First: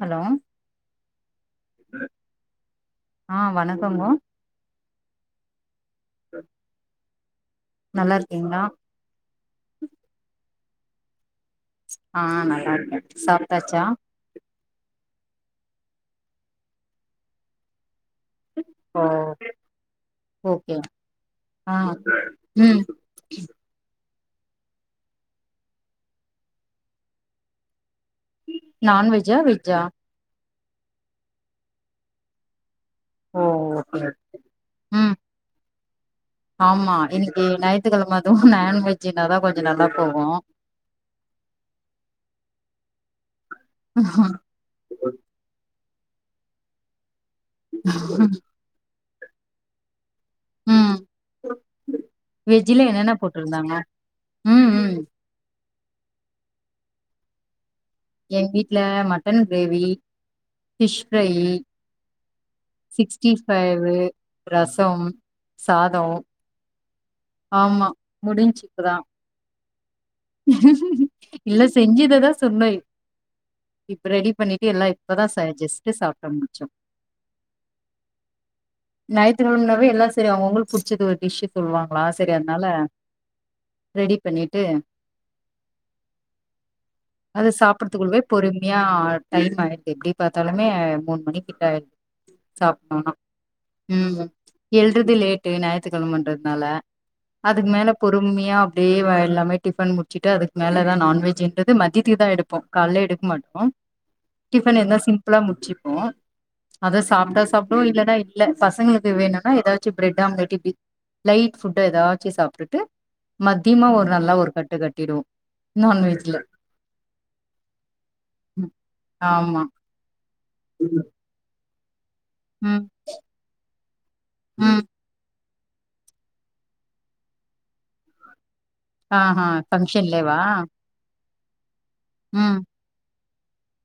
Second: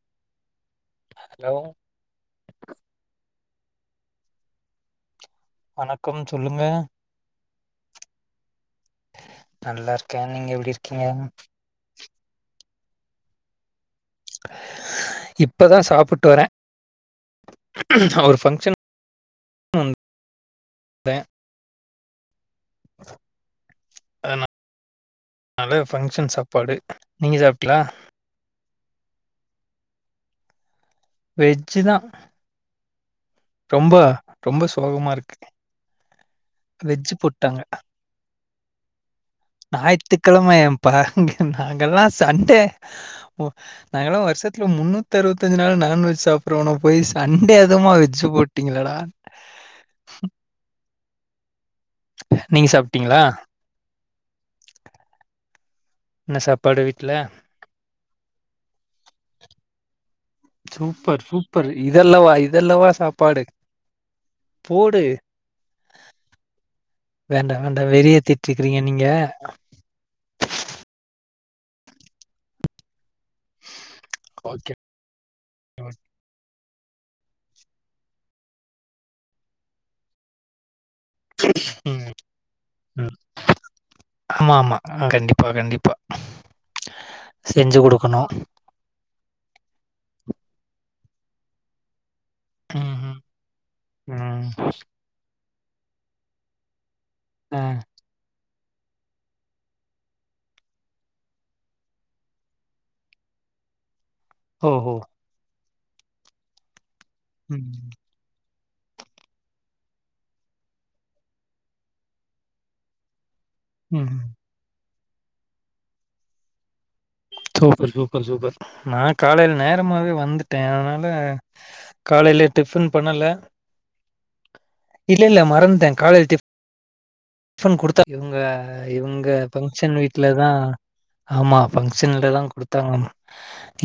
Hello hello ஆ வணக்கங்கோ வணக்கம் சொல்லுங்க நல்லாருக்கீங்ளா நல்லாருக்கே நீங்க எப்டி இருக்கீங்க ஆ நல்லாருக்கே சாப்ட்டாச்சா இப்பதா சாப்புட்டு வரே ஒரு பங்க்ஷன் ஓ ஓகே ஆ ம் அத னால ஃபங்க்ஷன் சாப்பாடு நீங்க சாப்டிங்ளா நான்வெஜ்ஜா வெஜ்ஜா வெஜ்ஜு தா ஓ ரொம்ப ஓகே ரொம்ப ம் சோகமாருக்கு ஆமா இன்னிக்கி ஞாய்த்துக்கெழம அதுவு நான்வெஜ்ஜுனாதா கொஞ்சொ நல்லா போகு பா ங்க நாங்கல்லா சண்டே ஒ நாங்கலா வருஷத் துல முன்னூத்து அறுவத்தஞ்சு நாள் நான்வெஜ் சாப்புடுறவன போயி சண்டே அதுவுமா வெஜ்ஜு போட்டீங்களேடா ம் நீங்க வெஜ்ஜுல என்னென்ன சாப்ட்டீங்களா போட்டிருந்தாங்க ம் ம் என்ன சாப்பாடு வீட்டுல எங் வீட்டு்ல mutton gravy fish super fry super இதல்லவா இதல்லவா சிக்ஸ்டி சாப்பாடு ஃபைவு போடு ரசம் சாதொ வேண்டா வேண்டா முடிஞ்ச்சு வெறியேத்திட்டுக்கிறீங்க இப்பதா நீங்க இல்ல செஞ்சத தா சொன்னொய் ப்ப ரெடி பண்ணிட்டு ஓகே எல்லா இப்பதா ச ஜஸ்ட் ஓகே சாப்ட்டு முடிச்சோ ஞாயித்து கெழமனாவே எல்லா செரி அவுங்கவுளுக்கு புடிச்சது டிஷ்ஷு ம் சொல்லுவாங்களா சரி அதானால ரெடி பண்ணிட்டு அ கண்டிப்ப கண்டிப்பா செஞ்சு குடுக்கணு மியா டைம் ஆயிடுது எப்டி பாத்தாலுமே மூன் மணிக்கிட்ட சாப் டொனா ம்ஹ்ம் ம் எழ்றதுலேட் டீ ஞாயத்துக்கிழம எண்றதுனால டு ஞாயித்து கெழமன்றத்னால ஆ அதுக்கு மேல பொறும்மியா அப்டே வாயெல்லாமே டிஃபன் முட் சிட்டு அதுக் மேல தா நான்வெஜ்ஜுன்றது மதியதுக் தா எடுப்போ கால்ல எடுக் மாட்டோ டிஃபன் ஓஹோ எதனா சிம்ப்ளா முட்ச்சுப்போம் அத சாப்ட்டா ம் சாப்டு இல்லனா இட் ல்ல பசங்களுக்கு வேணுன்னா எதாச்சு பிரெட் ஆம்லெட் இப்டி லைட் ஃபுட்டா எதாச்சு சாப்டுட்டு மத்தியமா ஒரு ம் நல்லா ஒரு கட்டு கட்டிடுவோ நான்வெஜ்ல சூப்பர் சூப்பர் சூப்பர் ம், நா காலைல் ஆமா நேரமாவே வந்துட்டே அதனால காலையிலெ ம் டிஃபன் பண்ணல ம் இல்ல இல்ல மறந்ட்டே காலைல் டிஃப ஃபன் குடுத்தா இவுங்க இவுங்க ஆஹா பங்க்ஷன் ஃபங்க்ஷன்லேவா வீட்லதா ஆமா ஃபங்க்ஷன்லதா ம் குடுத்தாங்க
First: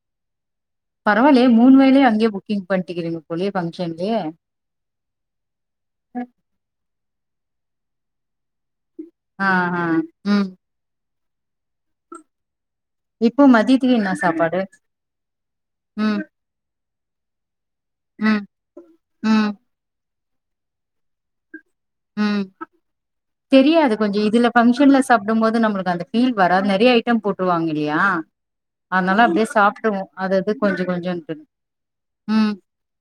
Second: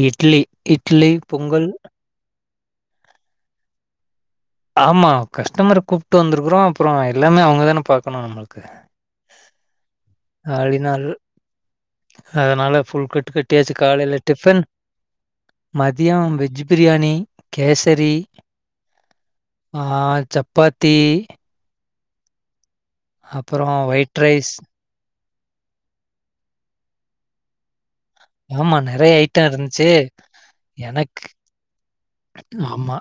இட்லி இட் பரவால்லயே மூனு வேலையு அங்கே புக்கிங் பண்ட்டுகிறீங்க போலே ஃபங்ஷன்லே ஆமா கஸ்டமர கூப்ட்டு வந்திருக்குறோ அப்பறோ எல்லாமே அவுங்கதான பாக்கணோ நம்மள்க்கு ஆஹ ம் அலி நாள் அதனால ஃபுல் கட்டு இப்போ கட்டியாச்சு மதியத்துக்கு என்ன காலைல சாப்பாடு டிஃபன் மதியொ ம் வெஜ் பிரியாணி கேசரி ம் ம் ஆ சப்பாத்தி ம் அப்புறம் தெரியாது கொஞ்சொ ஒயிட் இதுல ரைஸ். ஃபங்க்ஷன்ல சாப்டும் போது நம்மளுக்கு அந்த ஃபீல் வரா நெறைய ஐ ட்டம் போட்டுவாங் இல்லியா ஆமா நெறைய அதனால அப்டே ஐட்டம் இருந்துச்சு. சாப்டுவோ அது அது கொஞ்சொ கொஞ்சொன்ட்டு ஆம்மா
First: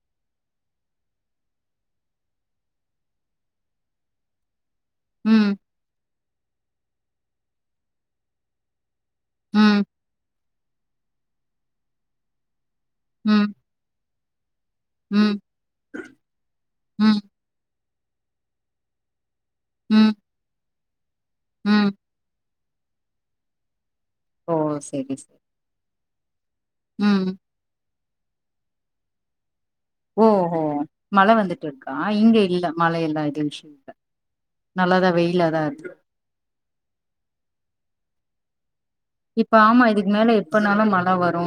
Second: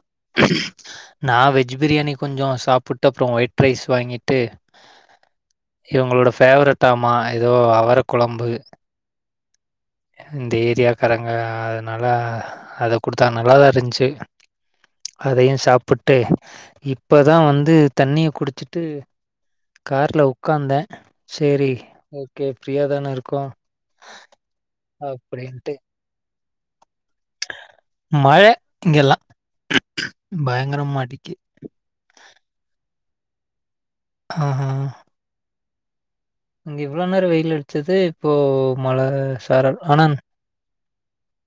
நா வெஜ் பிரியாணி கொஞ்சொ சாப்புட்டு அப்பறோ ஒயிட் ரைஸ் வாங்கிட்டு ம் இவங்களோட ஃபேவரெட்டாமா எதோ அவர கொழம்பு ம் இந்த ஏரியாக்காரங்க அதனால அத குடுத்தாங்க ம் நல்லா தா இருந்ச்சு ம் அதையு சாப்புட்டு ம் இப்பதா வந்து தண்ணிய குடிச்சுட்டு ம் கார்ல உக்காந்தே சேரி ம் ஓக்கே ஃபிரியா தான இருக்கோ ஓ சேரி சே அப்டின்ட்டு ம் மழை இங்கஎல்லா ஓ ஹோ மழை வந்துட்ருக்கா இங்க இல்ல மழைஎல்லா எதும் விஷய இல்ல ஆ நல்லாதா வெயிலாதா இங்க இவ்ளோ நேரோ வெயில் அடிச்சது இப்போ மழ இப்ப சாரல் ஆமா இதுக்கு மேல எப்பனாலு மழ வரு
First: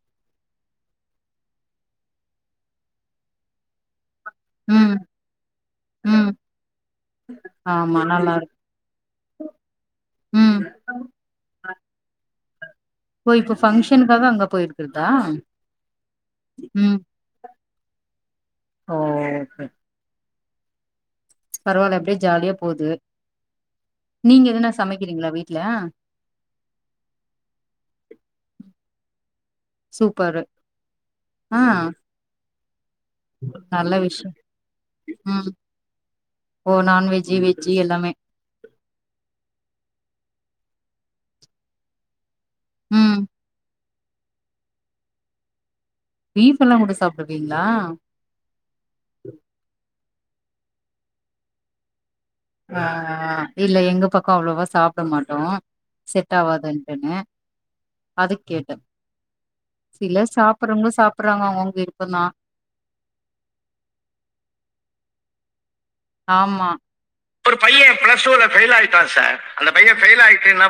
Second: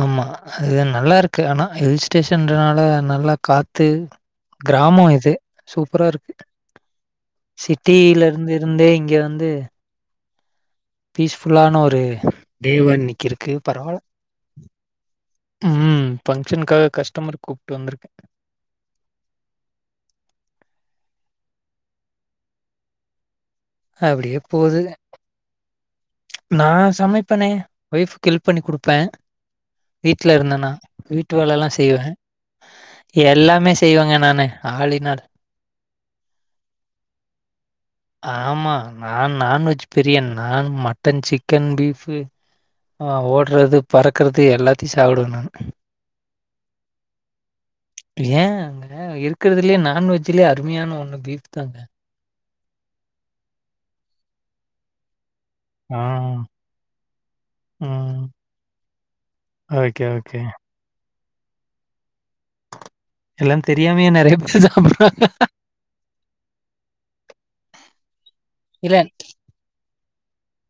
அமா அது நல்லா இருக்கு ஆனா ஹில் ஸ்டேஷன்றனால நல்லா காத்து ம் கிராமோ இது சூப்ரா ம் இருக்கு ஆமா சிட்டில நல்லா இருந்து இருக்கு இருந்தே இங்க வந்து ம் பீஸ்ஃபுல்லான ஒரு டே வா இன்னி ஓ இப்ப ஃபங்க்ஷனுக்காக அங்க போயிருக்கிறதா ம் ஃபங்க்ஷனுக்காக ம் கஸ்டமர் கூப்ட்டு வந்திருக்கே ஓ கே பரவால்ல அப்டியே ஜாலியா போது நீங்க எதுனா சமைக்கிறீங்ளா வீட்ல நா சமைப்பேனே ஒய்ஃபுக்கு ஹெல்ப் பண்ணி கொடுப்ப வீட்ல சூப்பரு இருந்தனா வீட்டு வேல ஆ எல்லா செய்வே எல்லாமே நல்ல செய்வேங்க விஷய நானு ஆளின்னால் ம் ஓ நான்வெஜி வெஜ்ஜி எல்லாமே ஆமா நா நான்வெஜ் பிரியன் நா மட்டன் சிக்கன் பீப்ஃபு ஆ ம் ஓடுறது பறக்குறது எல்லாத்தையு சாப்பிடுவ நானு பீப்ஃபு எல்லா கூட சாப்டுவீங்ளா ஏங்க இருக்கறதுலயே நான்வெஜ்லயே அருமையான ஒண்ணு பீஃப் தாங்க ஆ இல்ல எங்க பக்கோ அவ்ளோவா சாப்ட மாட்டோ ஆ செட் ஆவாதுன்ட்டுனு ம் அது கேட்ட ஓகே சிலர் ஓகே சாப் பறவங்க சாப்பறாங்க அவங்கவங் விருப்ப தா எல்லா தெரியாமையே நெறைய பேர் சாப்பறாங்க ஆமா என்ன இல்ல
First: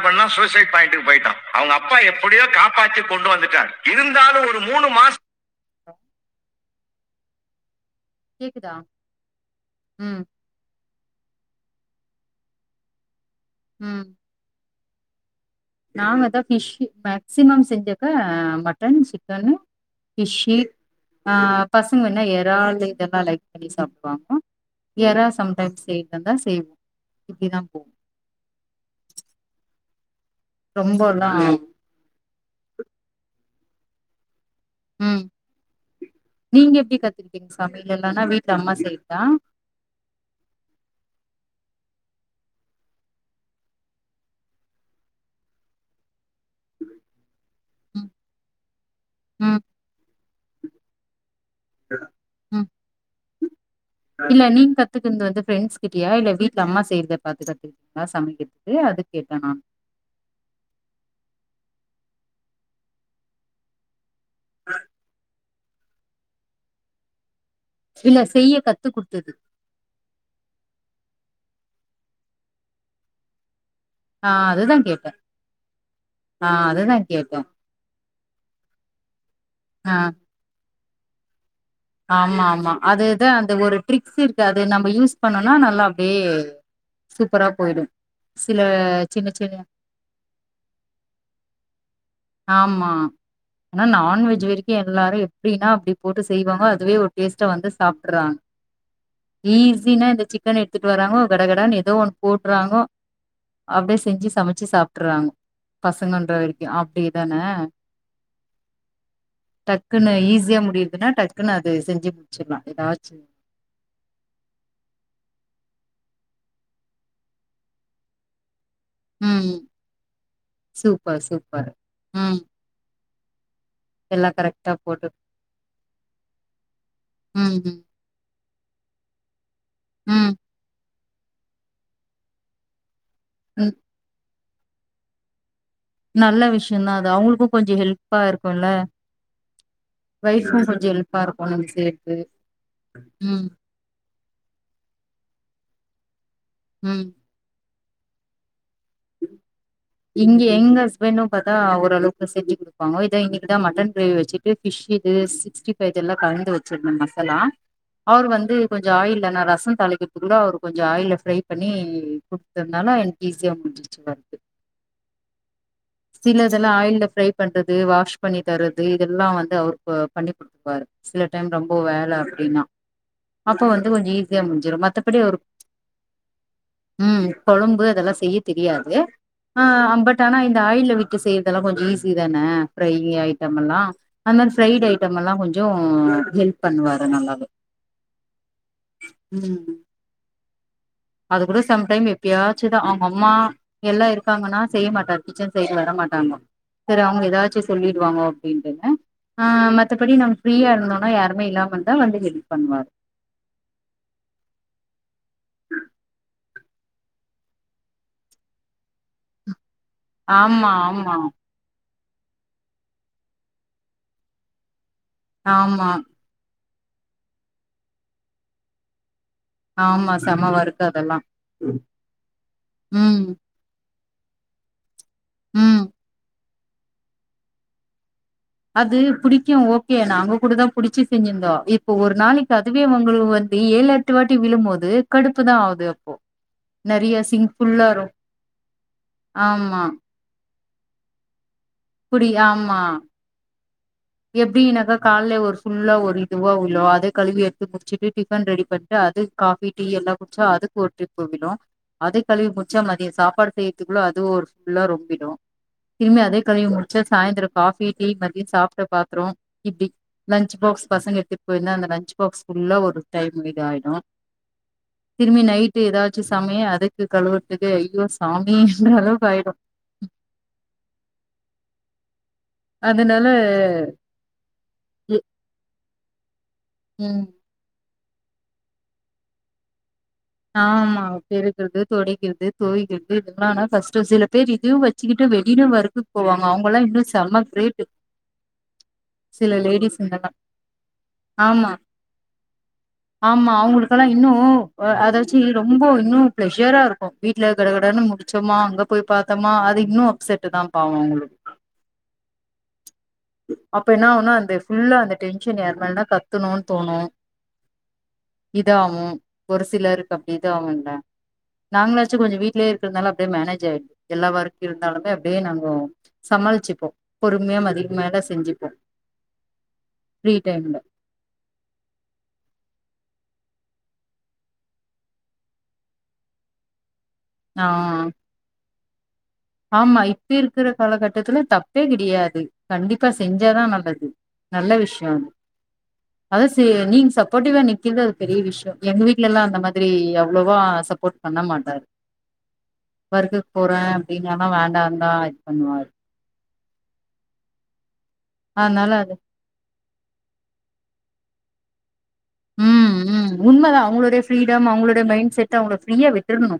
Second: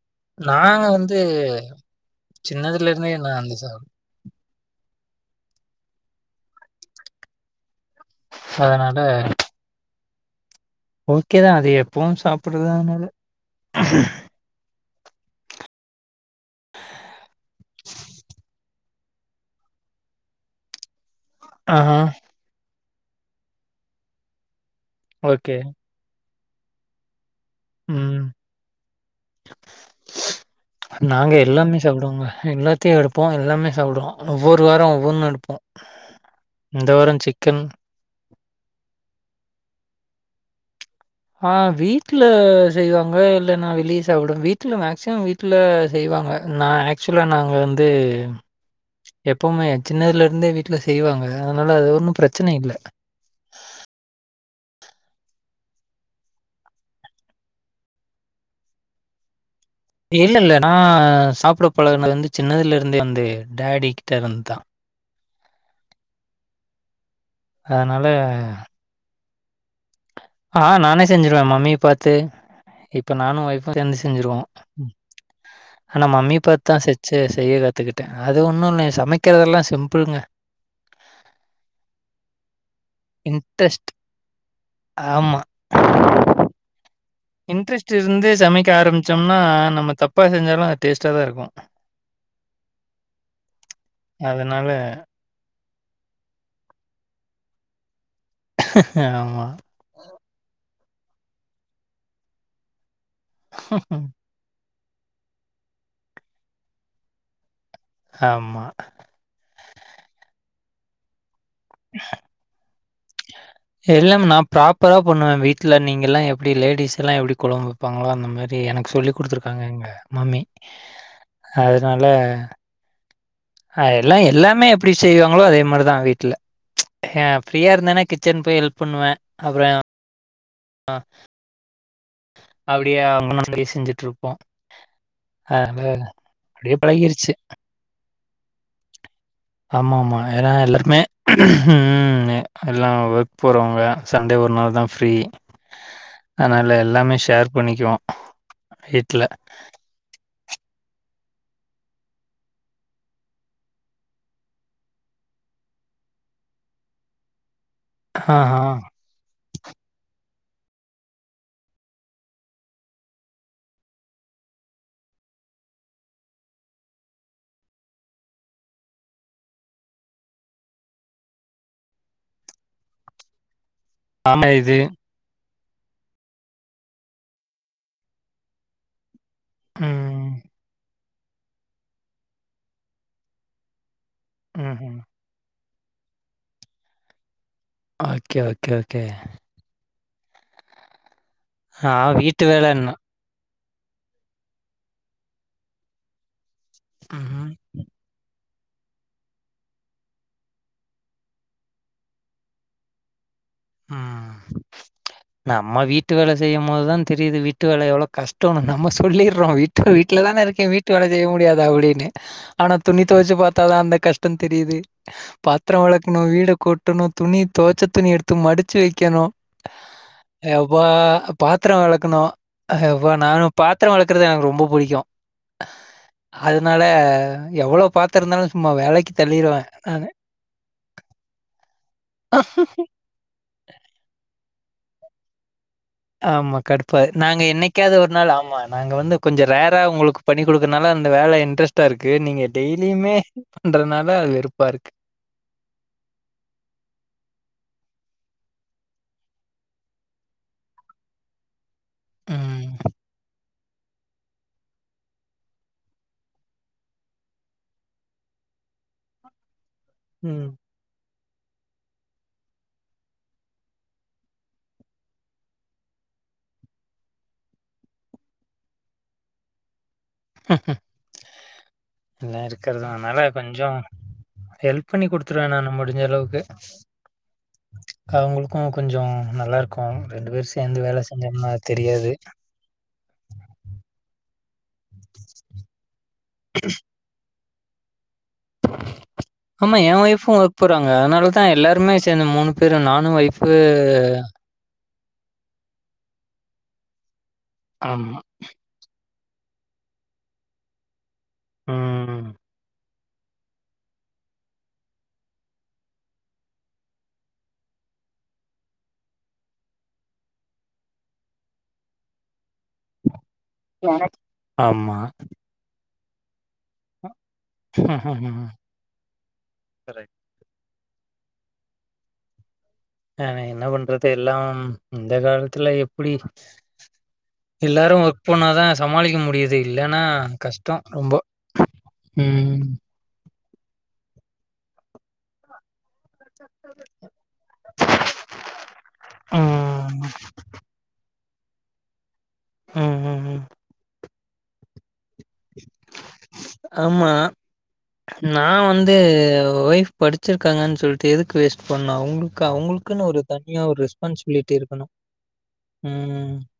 பண்ணா சூசைட் நாங்க பாயிண்ட்க்கு வந்து போயிட்டா அவங்க அப்பா எப்டியோ சின்னதுல காப்பாத்தி இருந்தே கொண்டு நான் அந்த வந்துட்டாரு சாப் இருந்தாலு ஒரு மூணு மாஸ் கேக்குதா அதனால ம் ஓகேதா அது எப்பவு சாப்படுறதனால ம் நாங்கதா ஃபிஷ்ஷூ மேக்சிமம் செஞ்சாக்க மட்டன் சிக்கன் ஃபிஷ்ஷி ஆ ஆஹா. பசங்க வேனா எறாளு இதெல்லா லைக் பண்ணி சாப்டுவாங்க எறா ஓகே. சம்டைம்ஸ் செய்றதாயிருந்தா செய்வோ இப்டிதா போவு ம் ரொம்பல்லா நாங்க எல்லாமே சாப்டுவோங்க எல்லாத்தியு எடுப்போ எல்லாமே சாப்டுவோ ஒவ்வொரு வார ம் ஒவ்வொன்னு எடுப்போ இந்த வார சிக்கன் இதெல்லமே வீட்ல அம்மா செய்தா ஆ வீட்ல செய்வாங்க இல்லன்னா வெளிய சாப்டுவ வீட்ல மேக்சிமம் வீட்ல செய்வாங்க நா ஆக்சுவலா நாங்க வந்து ம் ம் எப்பவுமே சின்னதுல இருந்தே வீட்ல செய்வாங்க அதனால அது ஒன்னும் பிரச்சன ம் இல்ல இல்ல நீங்கத்துக்குன்து வந்து ஃப்ரெண்ட்ஸ் கிட்டியா இல்ல வீட்ல அம்மா செய்றத பாத்துக்கத்து சமைக்கிறதுக்கு அது கேட்ட நானு இல்லல்ல நா சாப்பிட பலகுனது வந்து சின்னதுல இருந்து வந்து டேடி கிட்ட இருந்துதா அதனால இல்ல செய்ய கத்துகொடுத்தது ஆ நானே செஞ்சிருவ மம்மிய பாத்து இப்ப நானு ஒய்ப்பு சேந்து ஆ அதுதா கேட்ட ஆனா மம்மிய பாத் தா சிச்சர் செய்ய கத்துக்கிட்ட அது ஒன்னு இல்ல சமைக்கிறதெல்லா ஆ சிம்பிள்ங்க ஆமா ஆமா அதுதா அந்த ஒரு இன்ட்ரெஸ்ட் ட்ரிக்ஸ் இருக்கு அது நம்ப யூஸ் ஆமா. பண்ணோனா நல்லா அப்டியே சூப்பரா போயிடு இன்ட்ரெஸ்ட் இருந்து சில சமைக்க சின்ன ஆரம்பிச்சம்னா சின்ன நம்ம தப்பா செஞ்சாலு அது டேஸ்ட்டா தா இருக்கு ஆமா ஆனா நான்வெஜ் அதனால வரிக்கு எல்லாரு எப்டின்னா அப்டி போட்டு செய்வாங்க அதுவே ஒரு டேஸ்ட்டா வந்து சாப்ட்றாங்க ஆமா ஜீனா இந்த சிக்கன் எடுத்துட் வராங்கோ கடகடன்னு ஏதோ ஒன்னு போட்றாங்கோ அப்டியே செஞ்சி சமச்சி சாப்ட்றாங்க பசங்கன்ற வரிக்கு அப்டி தான ஆமா டக்குன்னு ஈஸியா முடியுர்துன்னா டக்குன்னு அது செஞ்சி முட்ச்சிர்லா ஏதாச்சி எல்லாம் நா ப்ராப்பரா பண்ணுவ வீட்ல நீங்க எல்லா எப்டி லேடிஸ்ல்லா எப்டி கொழம்பு வெப்பாங்களோ அந்த மாரி தே எனக்கு சொல்லி ம். குடுத்துருக்காங்க எங்க மம்மி சூப்பர், சூப்பர். அதனால ம். அ எல்லா எல்லாம் எல்லாமே கரெக்ட்டா எப்டி போட்டு செய்வாங்களோ அதே மாரி தா வீட்ல ஏ ம், ஃப்ரீயா ம், இருந்தனா கிச்சன் போய் ஹெல்ப் பண்ணுவ அப்றோ ம் அ அப்டியா முன்னொன் செஞ்சதையே ம். செஞ்சிட்ருப்போ ஆ அந்த நல்ல விஷ்யந்தா அது அவுங்களுக்கு கொஞ்ச ஹெல்ப்பா இருக்குல்ல ஆமாமா ஏனா எல்லாருக்குமே இருக்கும் நீங்க செய்றது. ம் எல்லா ஒர்க் ம், போறவங்க சண்டே ஒரு நாள் தா ஃப்ரீ அதனால ம். எல்லாமே ஷேர் பண்ணிக்குவோ வீட்ல இங்க எங்க ஹபெண்ட்டு பாத்தா ஓரளவுக்கு செஞ்சி குடு பாங்க இத இன்னைக்குதா மட்டன் கிரேவி வச்சிட்டு ஃபிஷ் இது சிக்டி ஃபைவ் இதெல்லா கலந்து வச்சிரனு மசாலா அவர் வந்து ஆஹா. கொஞ்சோ ஆயில்ல நா ரசம் தாளிக்க இருந்தா அவர் கொஞ்சோ ஆயில்ல ஃப்ரை பண்ணி குட்தத்னால எனக் ஈஸியா முடிஞ்சிர்ச்சி ஒர்க்கு சிலதெல்லா ஆயில்ல ஃப்ரை பண்றது வாஷ் பண்ணி தர்ரது இதெல்லா வந்து அவரு போ பண்ணிக் குடுப் பாரு சில டைம் ரொம்ப வேல அப்டின்னா அப்ப வந்து கொஞ்சோ ஈஸியா ஆமா இது. முடிஞ்சிரு மத்தபடி அவரு ம் கொழம்பு அதெல்லா செய்ய தெரியாது ஆ ஆ ஃபட் ம். ஆனா இந்த ஆயில்ல விட்டு செய்யறதெல்லா கொஞ்சோ ஈஸி தான ஃப்ரை ஐட்டமெல்லா அந் மாரி ஃப்ரைட் ம்ஹ்ம். ஐட்டம் எல்லா கொஞ்சோ ஹெல்ப் பண்ணுவாரு நல்லாவே ஓகே ஓகே ஓகே ம் அது கூட சம் ஆ டைம் வீட்டு எப்பயாச்சுதா வேலைன்னா. அவுங்க அம் மா எல்லா இருக்காங்கன்னா செய்ய மாட்டார் கிச்சன் சைடு வர மாட்டாங்கோ கிற அவுங்கோ ம்ஹ்ம். ஏதாச்சி சொல்லிட் வாங்கோ அப்டின்ட்டு ஆ மத்தபடி நம் ஃப்ரீயா இருந்தோனா யாருமே இல்லாமந்தா வந்து ஹெல்ப் பண்வார் ம் நம்ம வீட்டு வேல செய்யு மோதுதா தெரியுது வீட்டு வேல எவ்ளோ கஷ்டோ நம்ம சொல்லிறோ வீட்டு வீட் ல தான இருக்க ஆமா வீட்டு வேல ஆமா செய்ய முடியாதா அப்டினு ஆனா துணி தொவச்சி பாத்தாதா அந்த கஷ்டோ தெரியிது பாத்ர ஆமா வெளக்கணு வீட கூட்டணு துணி தொவச்ச துணி எடுத்து மடிச்சி வெக்கணு ஆமா செம யப்பா ஒர்க்கு அதெல்லா பாத்ர வெளக்கணு யப்பா ம் நானு பாத்ர வெளக்கறது எனக் ரொம்ப புடிக்கு ம் அதனால எவ்ளோ பாத்ரருந்தாலு அது புடிக்கு ஓகே நாங்க கூட தா புடிச்சி செஞ்சிருந்தோ இப்ப ஒரு நாளைக்கு அதுவே உங்களு க்கு வந்து ஏழு எட்டு வாட்டி விழும்போது கடுப்பு தா ஆகுது ஆமா கடுப்பாது நாங்க என்னைக்காத ஒரு நாள் ஆமா நாங்க வந்து கொஞ்சோ ஆமா ரேரா உங்களுக்கு பண்ணி குடுக்கறனால அந்த வேலை இன்ட்ரெஸ்டா இருக்கு புடி நீங்க டெய்லியுமே பண்றனால அது வெறுப்பா இருக்கு. எப்டினாக்க கால்லே ஒரு ஃபுல்லா ஒரு இதுவா உளு அதே கழுவி எடுத்து முடிச்சுட்டு டிபன் ரெடி பண்ணிட்டு அது காஃபி டீ எல்லா குடிச்சா அதுக்கு ஒரு டரிப்பு விழு அது கழுவி ம். முடிச்சா மதியோ சாப்பாடு செய்ய துக்குல அது ஒரு ஃபுல்லா ரொம்பிடு திரும்ப அதே கழுவி முடிச்ச சாயந்திரோ காஃபி மத்திய சாப் பாடு பாத்தோரோ இப்டி ம். லஞச் பாக்ஸ் பசங்க எடுத்துட் போயிருந்தா அந்த லன்ஞ்ச் பாக்ஸ் ஃபுல்லா ஒரு டைம் இது ஆயிடு திரும்பி நைட்டு ஏதாச்சு சமைய் அதுக்கு கழுவருதுக்கே ஐயோ சாமின்றலவுக்கு ஆயிடு எல்லா இருக்கிறத அதனால கொஞ்சோ ஹெல்ப் பண்ணி குடுத்துருவே நானு முடிஞ்ச அளவுக்கு ம் அவுங்களுக்கு கொஞ்சோ நல்லா இருக்கு ரெண்டு பேரும் சேந்து வேல செஞ்சம்னா அது தெரியாது தொய்கறது இதெல்லானா கஸ்ட சில பேர் இதுவு வச் சிக்கட்டு வெளியில வொர்க்கு போவாங்க அவங்கல்லா இன்னு செம கிரேட்டு் ஆமா ஏ ஒய்ஃபு ஒர்க் போறாங்க அதனாலதா ஆமா எல்லாருமே சேந்து மூணு பேரு நானு ஒய்ஃபு ஆமா அவங்களுக்கெல்லா இன்னு அ அதாச்சு ரொம்ப இன்னு ப்ளஷரா இருக்கு வீட்டுல கட கடானு ஆமா. முடிச் சோமா அங்க போய் பாத்தோமா அது இன்னு அப்செட் தா பாவோ அவுங்களுக்கு ம் அப்ப என்ன ஆகுனா அந்த ஃபுல்லா அந்த டென்ஷன் யார்மேல்னா கத்துணுனு தோணு இதாகு ஒரு சிலர் அப்டிதா ஆகுல்ல நாங்களாச்சு கொஞ்சோ வீடிலயே இருக்கறனால அப்டியே மேனேஜ் ஜெ எனக்கு எல்லா வொர்க்கு ஆமா. இருந்தாலுமே அப்டியே நாங்கோ சமாளிச்சுப்போ பொறுமையா மதிக மேல செஞ்சுப்போ கரெக்ட். ஃப்ரீ டைம்ல ஆ என்ன பண்றது எல்லா இந்த காலத்துல எப்டி ஆ எல்லாரு ஒர்க் போனாதா சமாளிக்க முடியுது ஆமா இல்லன்னா இப்ப இருக்கிற கஷ்டம் ரொம்ப. காலகட்டத்துல தப்பே கிடையாது ம். கண்டிப் பா செஞ்சாதா நல்லது நல்ல விஷயோ அது அத ச நீங் சப்போடிவ்வா நிக்கிறது அது பெரிய விஷயோ எங் வீட்லலா அந்த மாதிரி ம். அவ்ளோவா சப்போர்ட் பண்ண மாட்டாரு ம். ம். ஒர்க்குக் போறே அப்டிந்தன வேண்டாந்தா இது பண்ணுவாரு ஆமா நா அதனால வந்து அது ஒய்ஃப் படிச்சிருக்காங்கன் சொல்ட்டு எதுக்கு வேஸ்ட் பண்ணா அவுங் க ம் அவுங்களுக்குன்னு ஒரு ம் தனியா ஒரு உண்மதா அவங்களுடைய ரெஸ்பான்சிபிலிட்டி ஃப்ரீடம் இருக்கணு அவங்களுடைய மைண்ட் செட் அவங்கள ஃப்ரீயா ம் விட்டுர்ணு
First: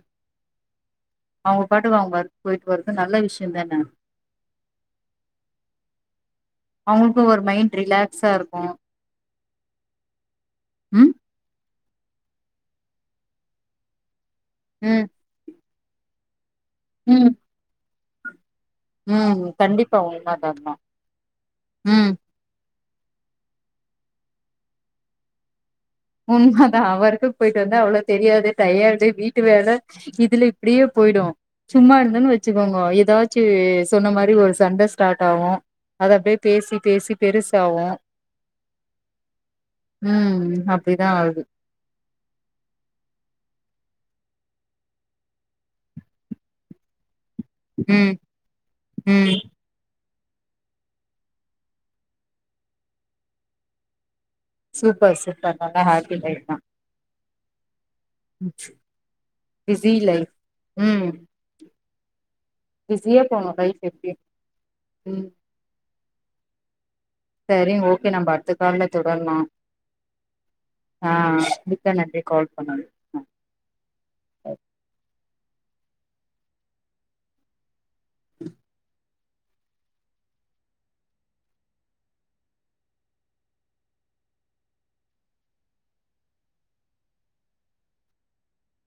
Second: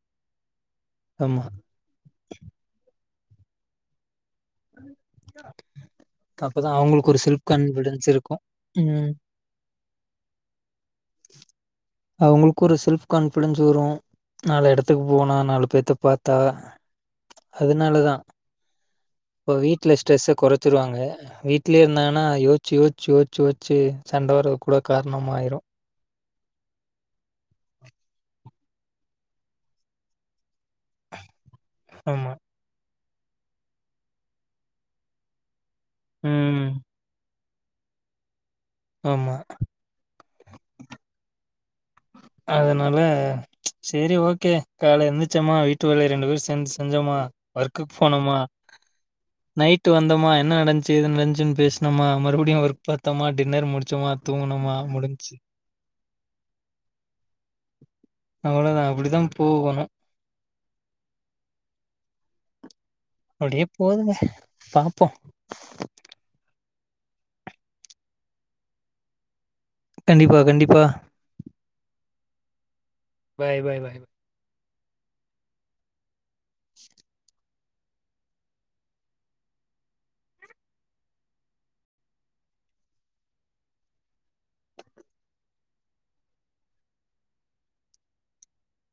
ஆமா அவங்க பாட்கு அவங் ஒர்க் போயிட்டு வர்றது நல்ல விஷயோ தான அப்பதான் அவங்களுக்கு அவ்ங்களுக்கு ஒரு செல்ஃப் மைண்ட் கான்ஃபிடன்ஸ் ரிலாக்ஸா இருக்கும். இருக்கு ம். ம் அவ்ங்களுக்கு ஒரு செல்ஃப் கான்பிடன்ஸ் வரு நாலு எடத்துக்கு ம் போனா நாலு பேத்த பாத் தா ம் அதுனாலதா ம் இப்ப வீடல கண்டிப்பா உண்ம ஸ்டெஸ்ஸ அதெல்லா கொறச்ருவாங்க வீடலயே ம் இருந்தாங்கனா யோ யோச்சு யோச்சு யோச்சு யோச்சு சண்ட வரது கூட காரணமாயிரு உண்மதா ஒர்குக் போயிட்டு வந்தா அவ்ளோ தெரியாது டயர்ட்டு வீட்டு வேல இதுல இப்டியே போயிடு சும்மா இருந்தோனு ஆமா. வெச்சுக்கோங்கோ ஏதாச்சு சொன்ன மாரி ஒரு சண்ட ஸ்டாட் ஆவு அது அப்டியே ம். பேசி பேசி பெருசாவு ஆமா ம் அப்டிதா ஆகுது அதனால செரி ஓகே கால்ல எந்துச்சேம்மா வீட்டு வேலய ரெண்டு பேரு சேந்து செஞ்சோமா ஒர்க்குக் ம் போனோமா ம் நைட் ட்டு வந்தோம்மா என்ன நடந்துச்சு எது நடந்துச்சன்னு பேசுனோமா மறுபடியு ஒர்க் பாத்தோமா டின்னர் முடிச்சோமா தூங்குனோமா சூப்பர் முடிஞ்ச்சு சூப்பர் நல்லா ஹாப்பி லைஃப் தா அவ்ளோதா அப்டிதா போகணு பிஸி லைஃப் ம் பிஸியோ இப்ப உங்க அப்டியே வைஃப் எப்டி போதுங்க பாப்போ ம் செரி ஓகே நம்ப அடுத்த கால்ல தொடர்லா கண்டிப்பா கண்டிப்பா ஆ மிக்க நன்றி கால் பண்ணது பாய் பாய் பாய் [unintelligible] [unintelligible]